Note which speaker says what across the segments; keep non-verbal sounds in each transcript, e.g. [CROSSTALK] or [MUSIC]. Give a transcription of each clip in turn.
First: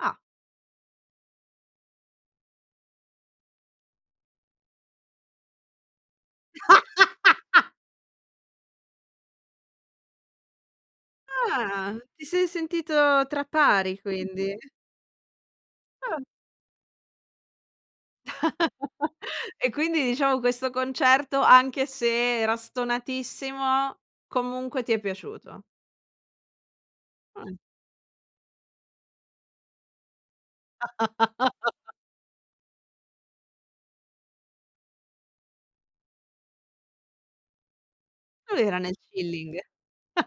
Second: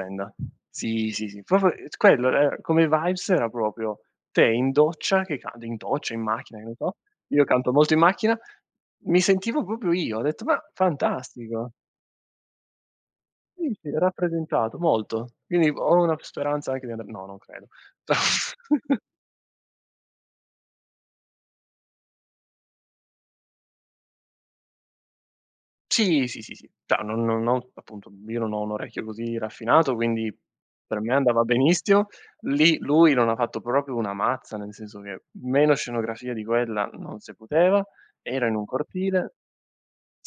Speaker 1: Ah.
Speaker 2: Sì, sì, sì, proprio, ehm, quello, ehm, come vibes era proprio te in doccia, che canti, in doccia, in macchina, che ne so. Io canto
Speaker 1: [LAUGHS]
Speaker 2: molto in macchina, mi sentivo proprio io, ho detto: "Ma, fantastico."
Speaker 1: Ah, ti sei sentito tra
Speaker 2: Sì sì,
Speaker 1: pari quindi.
Speaker 2: rappresentato molto. Quindi ho una
Speaker 1: Eh.
Speaker 2: speranza anche di andar no, non credo. [CHUCKLES]
Speaker 1: [LAUGHS] E quindi diciamo questo concerto, anche se era stonatissimo, comunque ti è piaciuto.
Speaker 2: Sì, sì, sì, sì. Cioè non non
Speaker 1: Eh.
Speaker 2: ho appunto io non ho un orecchio così raffinato, quindi per me andava
Speaker 1: [LAUGHS]
Speaker 2: benissimo. Lì lui non ha fatto proprio una mazza, nel senso che meno scenografia di quella non se poteva, era in
Speaker 1: Lui
Speaker 2: un
Speaker 1: era nel
Speaker 2: cortile
Speaker 1: chilling.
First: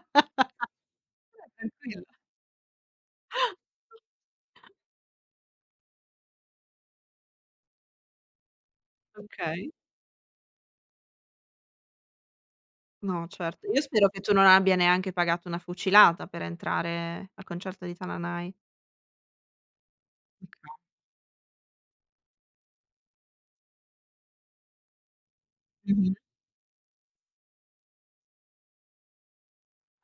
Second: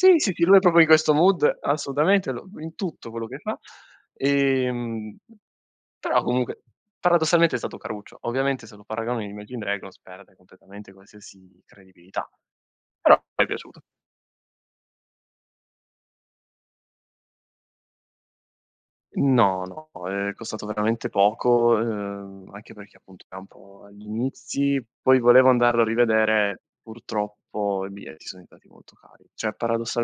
Speaker 2: sì, sì, lui è proprio di questo
Speaker 1: Lui è
Speaker 2: mood,
Speaker 1: tranquillo.
Speaker 2: assolutamente lo in tutto quello che fa. Ehm, però comunque paradossalmente è stato caruccio. Ovviamente se lo paragoni agli Imagine
Speaker 1: Okay.
Speaker 2: Dragons, perde completamente qualsiasi credibilità, però
Speaker 1: No,
Speaker 2: m'è
Speaker 1: certo,
Speaker 2: piaciuto.
Speaker 1: io spero che tu non abbia neanche pagato una fucilata per entrare al concerto di Tananai.
Speaker 2: No, no, è costato
Speaker 1: Oka
Speaker 2: veramente poco, ehm, anche perché appunto era un po' agli inizi, poi volevo andarlo a
Speaker 1: Mh-mh.
Speaker 2: rivedere, purtroppo i biglietti so diventati molto cari. Cioè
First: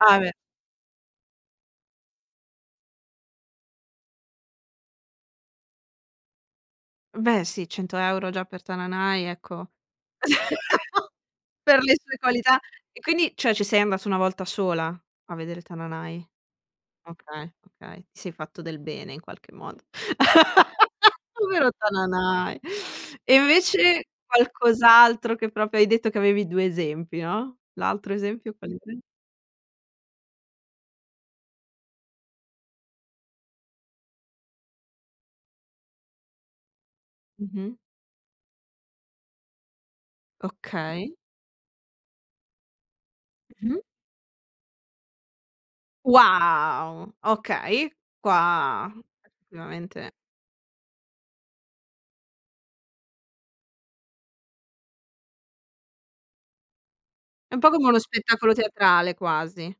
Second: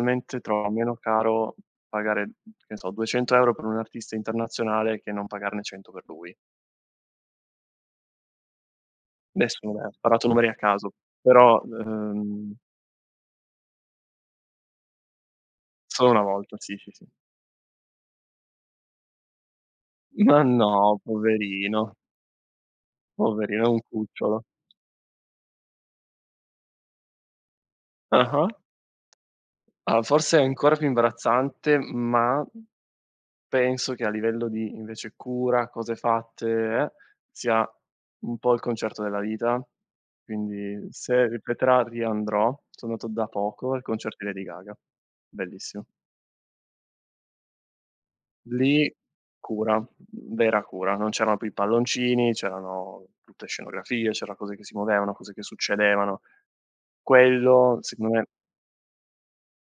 Speaker 1: Ah beh.
Speaker 2: trovo meno caro pagare, mhmm, che ne so, 200 € per un artista internazionale che non pagarne 100 per lui.
Speaker 1: Beh sì, 100 € già per Tananai, ecco,
Speaker 2: Nessuno, ehm, ha sparato numeri a caso,
Speaker 1: [LAUGHS]
Speaker 2: però v
Speaker 1: per le sue qualità.
Speaker 2: ehm
Speaker 1: E quindi cioè ci sei andato una volta sola a vedere
Speaker 2: Solo una
Speaker 1: Tananai?
Speaker 2: volta, sì, sì, sì.
Speaker 1: Okay, okay, sei fatto del bene in qualche modo.
Speaker 2: Ma no
Speaker 1: [LAUGHS] Povero
Speaker 2: poverino.
Speaker 1: Tananai. E
Speaker 2: Poverino è un
Speaker 1: invece
Speaker 2: cucciolo.
Speaker 1: qualcos'altro che proprio hai detto che avevi 2 esempi, no, l'altro
Speaker 2: Ah-ah.
Speaker 1: esempio qual era?
Speaker 2: Allora forse è ancora più imbarazzante ma penso che a livello di invece cura, cose fatte e eh, sia
Speaker 1: Mh-mh.
Speaker 2: un po' il concerto della vita. Quindi
Speaker 1: Okay.
Speaker 2: se ripeterà riandrò, so andato da poco
Speaker 1: Mh-mh.
Speaker 2: al concerto di Lady Gaga. Bellissimo.
Speaker 1: Wow okay, qua
Speaker 2: Lì cura,
Speaker 1: effettivamente
Speaker 2: vera cura, non c'erano più i palloncini, c'erano tutte scenografie, c'era cose che si muovevano, cose che succedevano.
Speaker 1: È un po'
Speaker 2: Quello
Speaker 1: come uno
Speaker 2: secondo me
Speaker 1: spettacolo teatrale quasi.